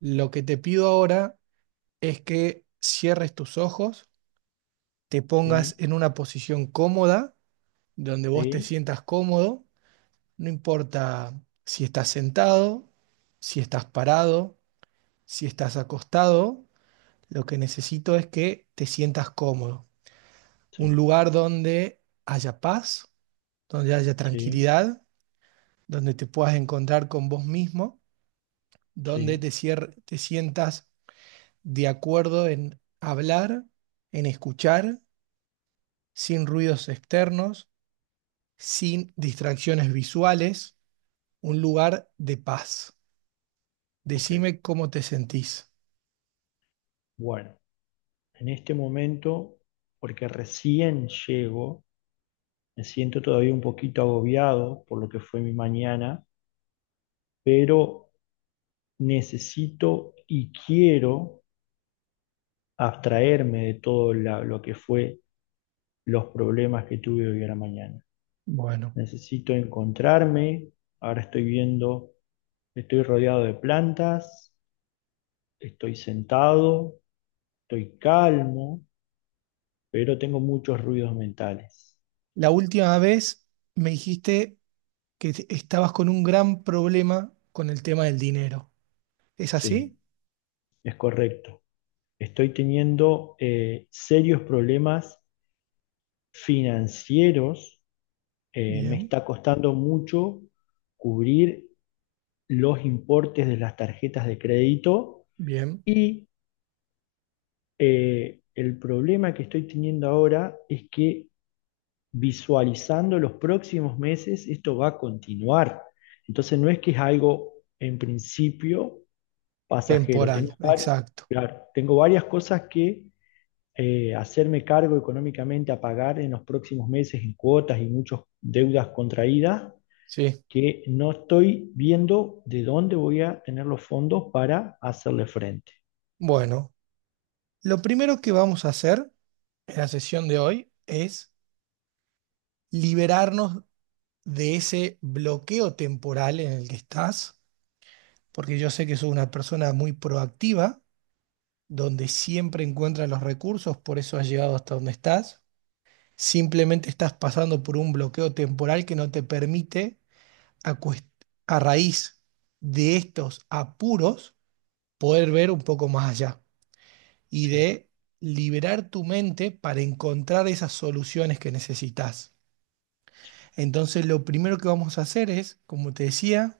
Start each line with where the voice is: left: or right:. right: Lo que te pido ahora es que cierres tus ojos, te pongas
left: Sí,
right: en una posición cómoda, donde vos te
left: sí,
right: sientas cómodo, no importa si estás sentado, si estás parado, si estás acostado, lo que necesito es que te sientas cómodo. Un
left: sí,
right: lugar donde haya paz, donde haya
left: sí,
right: tranquilidad, donde te puedas encontrar con vos mismo, donde
left: sí,
right: te, te sientas de acuerdo en hablar, en escuchar, sin ruidos externos, sin distracciones visuales, un lugar de paz.
left: ok.
right: Decime cómo te sentís.
left: Bueno, en este momento, porque recién llego, me siento todavía un poquito agobiado por lo que fue mi mañana, pero necesito y quiero abstraerme de todo lo que fue los problemas que tuve hoy a la mañana.
right: Bueno,
left: Necesito encontrarme, ahora estoy viendo, estoy rodeado de plantas, estoy sentado, estoy calmo pero tengo muchos ruidos mentales.
right: la última vez me dijiste que estabas con un gran problema con el tema del dinero. ¿Es
left: Sí,
right: así?
left: es correcto. Estoy teniendo serios problemas financieros. Me
right: Bien,
left: está costando mucho cubrir los importes de las tarjetas de crédito
right: bien.
left: y el problema que estoy teniendo ahora es que visualizando los próximos meses esto va a continuar. Entonces no es que es algo en principio pasajero.
right: Temporal,
left: Tengo,
right: exacto.
left: claro, tengo varias cosas que hacerme cargo económicamente a pagar en los próximos meses en cuotas y muchas deudas contraídas
right: Sí.
left: que no estoy viendo de dónde voy a tener los fondos para hacerle frente.
right: Bueno, lo primero que vamos a hacer en la sesión de hoy es liberarnos de ese bloqueo temporal en el que estás, porque yo sé que sos una persona muy proactiva, donde siempre encuentras los recursos, por eso has llegado hasta donde estás. Simplemente estás pasando por un bloqueo temporal que no te permite, a, a raíz de estos apuros, poder ver un poco más allá y
left: Sí,
right: de liberar tu mente para encontrar esas soluciones que necesitas.
left: sí,
right: Entonces, lo primero que vamos a hacer es, como te decía,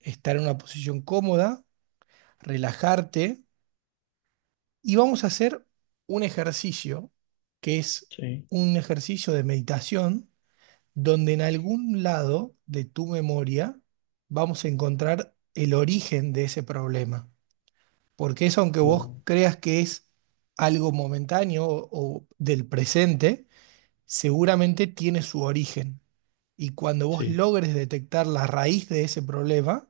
right: estar en una posición cómoda, relajarte y vamos a hacer un ejercicio que es
left: sí,
right: un ejercicio de meditación donde en algún lado de tu memoria vamos a encontrar el origen de ese problema. Porque eso, aunque vos
left: bueno,
right: creas que es algo momentáneo o del presente, seguramente tiene su origen. Y cuando vos
left: sí,
right: logres detectar la raíz de ese problema,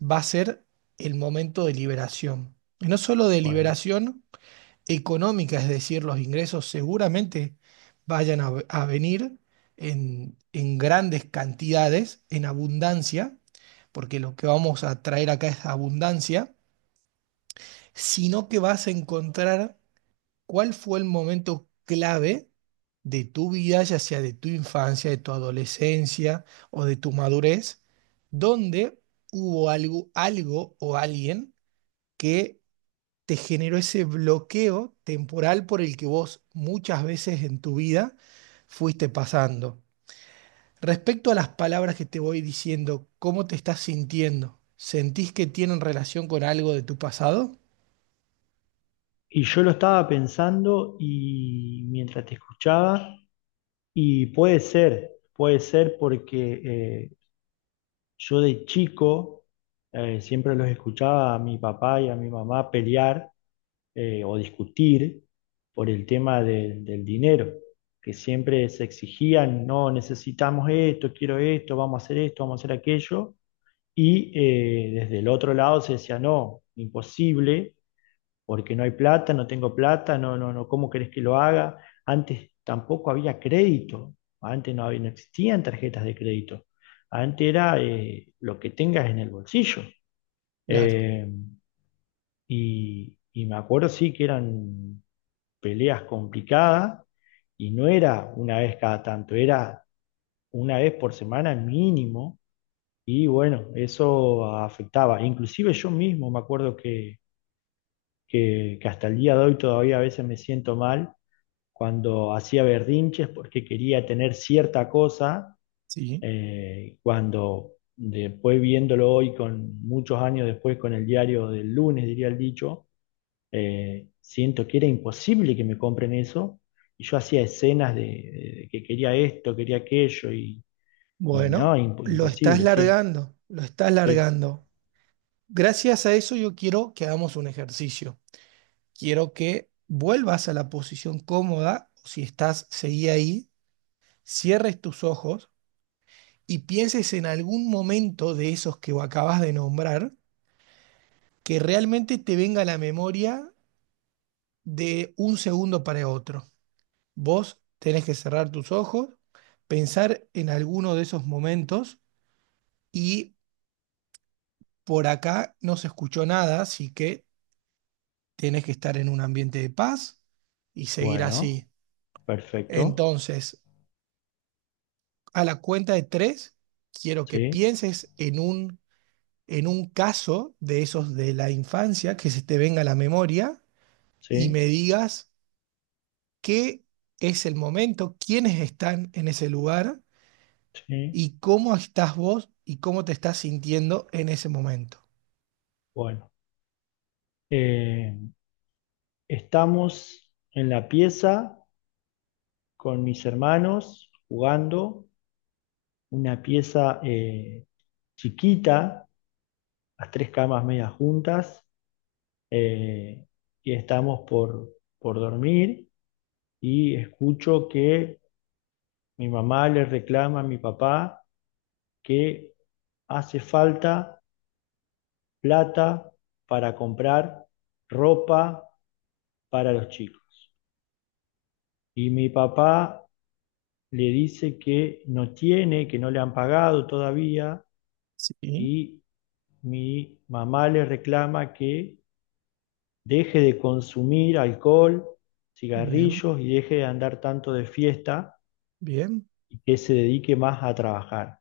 right: va a ser el momento de liberación. Y no solo de
left: bueno.
right: liberación económica, es decir, los ingresos seguramente vayan a venir en grandes cantidades, en abundancia, porque lo que vamos a traer acá es abundancia, sino que vas a encontrar cuál fue el momento clave de tu vida, ya sea de tu infancia, de tu adolescencia o de tu madurez, donde hubo algo, algo o alguien que te generó ese bloqueo temporal por el que vos muchas veces en tu vida fuiste pasando. Respecto a las palabras que te voy diciendo, ¿cómo te estás sintiendo? ¿Sentís que tienen relación con algo de tu pasado?
left: Y yo lo estaba pensando y mientras te escuchaba, y puede ser porque yo de chico siempre los escuchaba a mi papá y a mi mamá pelear, o discutir por el tema del dinero, que siempre se exigían, no necesitamos esto, quiero esto, vamos a hacer esto, vamos a hacer aquello, y desde el otro lado se decía, no, imposible, porque no hay plata, no tengo plata, no, no, no, ¿cómo querés que lo haga? Antes tampoco había crédito, antes no, no existían tarjetas de crédito, antes era lo que tengas en el bolsillo.
right: Claro.
left: Eh, y me acuerdo sí que eran peleas complicadas y no era una vez cada tanto, era una vez por semana mínimo y bueno, eso afectaba. Inclusive yo mismo me acuerdo que, que hasta el día de hoy todavía a veces me siento mal cuando hacía berrinches porque quería tener cierta cosa,
right: Sí.
left: cuando después viéndolo hoy con muchos años después con el diario del lunes, diría el dicho, siento que era imposible que me compren eso. Y yo hacía escenas de que quería esto, quería aquello, y no,
right: Bueno, lo estás
left: imposible, sí,
right: largando, lo estás
left: sí.
right: largando. Gracias a eso yo quiero que hagamos un ejercicio. Quiero que vuelvas a la posición cómoda, o si estás, seguí ahí, cierres tus ojos y pienses en algún momento de esos que acabas de nombrar, que realmente te venga a la memoria de un segundo para otro. Vos tenés que cerrar tus ojos, pensar en alguno de esos momentos y por acá no se escuchó nada, así que tenés que estar en un ambiente de paz y seguir
left: Bueno,
right: así.
left: perfecto,
right: Entonces, a la cuenta de tres, quiero que
left: sí,
right: pienses en un caso de esos de la infancia que se te venga a la memoria y
left: sí,
right: me digas qué es el momento, quiénes están en ese lugar
left: sí,
right: y cómo estás vos y cómo te estás sintiendo en ese momento.
left: bueno. Eh, estamos en la pieza con mis hermanos jugando, una pieza chiquita, las tres camas medias juntas, eh, y estamos por dormir y escucho que mi mamá le reclama a mi papá que hace falta plata para comprar ropa para los chicos. Y mi papá le dice que no tiene, que no le han pagado todavía
right: Sí,
left: y mi mamá le reclama que deje de consumir alcohol,
right: bien,
left: cigarrillos y deje de andar tanto de fiesta
right: bien.
left: y que se dedique más a trabajar.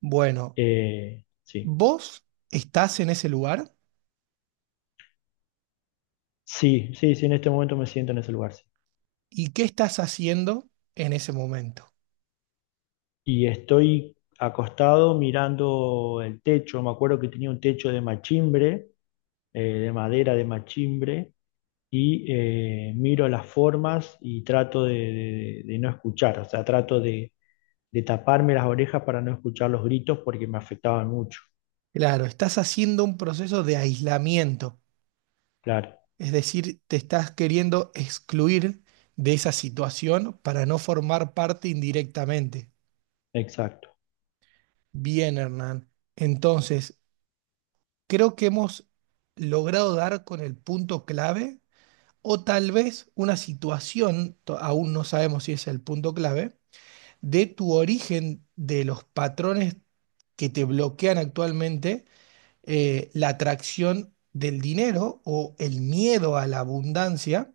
right: Bueno,
left: Sí,
right: vos estás en ese lugar
left: sí, sí, sí, en este momento me siento en ese lugar. Sí.
right: y qué estás haciendo en ese momento.
left: Y estoy acostado mirando el techo, me acuerdo que tenía un techo de machimbre, de madera de machimbre, y miro las formas y trato de, de no escuchar, o sea, trato de taparme las orejas para no escuchar los gritos porque me afectaban mucho.
right: Claro, estás haciendo un proceso de aislamiento,
left: Claro,
right: es decir, te estás queriendo excluir de esa situación para no formar parte indirectamente.
left: exacto.
right: Bien, Hernán. Entonces, creo que hemos logrado dar con el punto clave, o tal vez una situación, aún no sabemos si es el punto clave, de tu origen de los patrones que te bloquean actualmente la atracción del dinero o el miedo a la abundancia,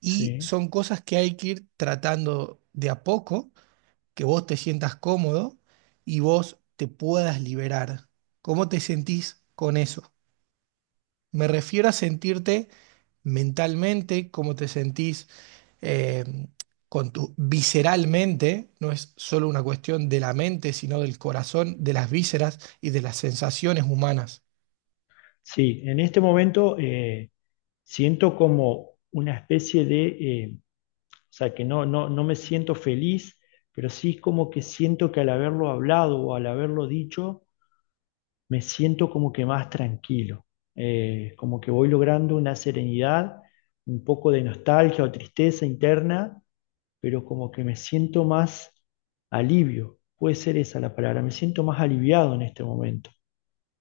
right: y
left: Sí,
right: son cosas que hay que ir tratando de a poco, que vos te sientas cómodo y vos te puedas liberar. ¿Cómo te sentís con eso? Me refiero a sentirte mentalmente, cómo te sentís eh, con tu visceralmente, no es solo una cuestión de la mente, sino del corazón, de las vísceras y de las sensaciones humanas.
left: sí, en este momento siento como una especie de, o sea, que no, no, no me siento feliz, pero sí es como que siento que al haberlo hablado o al haberlo dicho, me siento como que más tranquilo, como que voy logrando una serenidad, un poco de nostalgia o tristeza interna, pero como que me siento más alivio, puede ser esa la palabra, me siento más aliviado en este momento.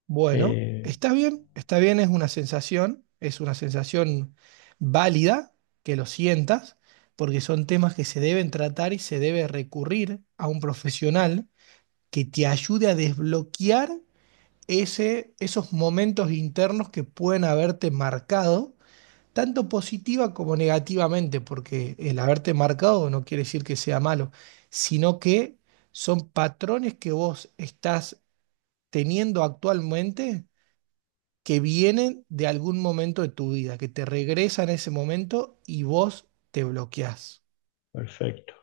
right: Bueno,
left: Eh,
right: está bien, es una sensación válida que lo sientas, porque son temas que se deben tratar y se debe recurrir a un profesional que te ayude a desbloquear ese, esos momentos internos que pueden haberte marcado, tanto positiva como negativamente, porque el haberte marcado no quiere decir que sea malo, sino que son patrones que vos estás teniendo actualmente que vienen de algún momento de tu vida, que te regresan ese momento y vos te bloqueás.
left: perfecto.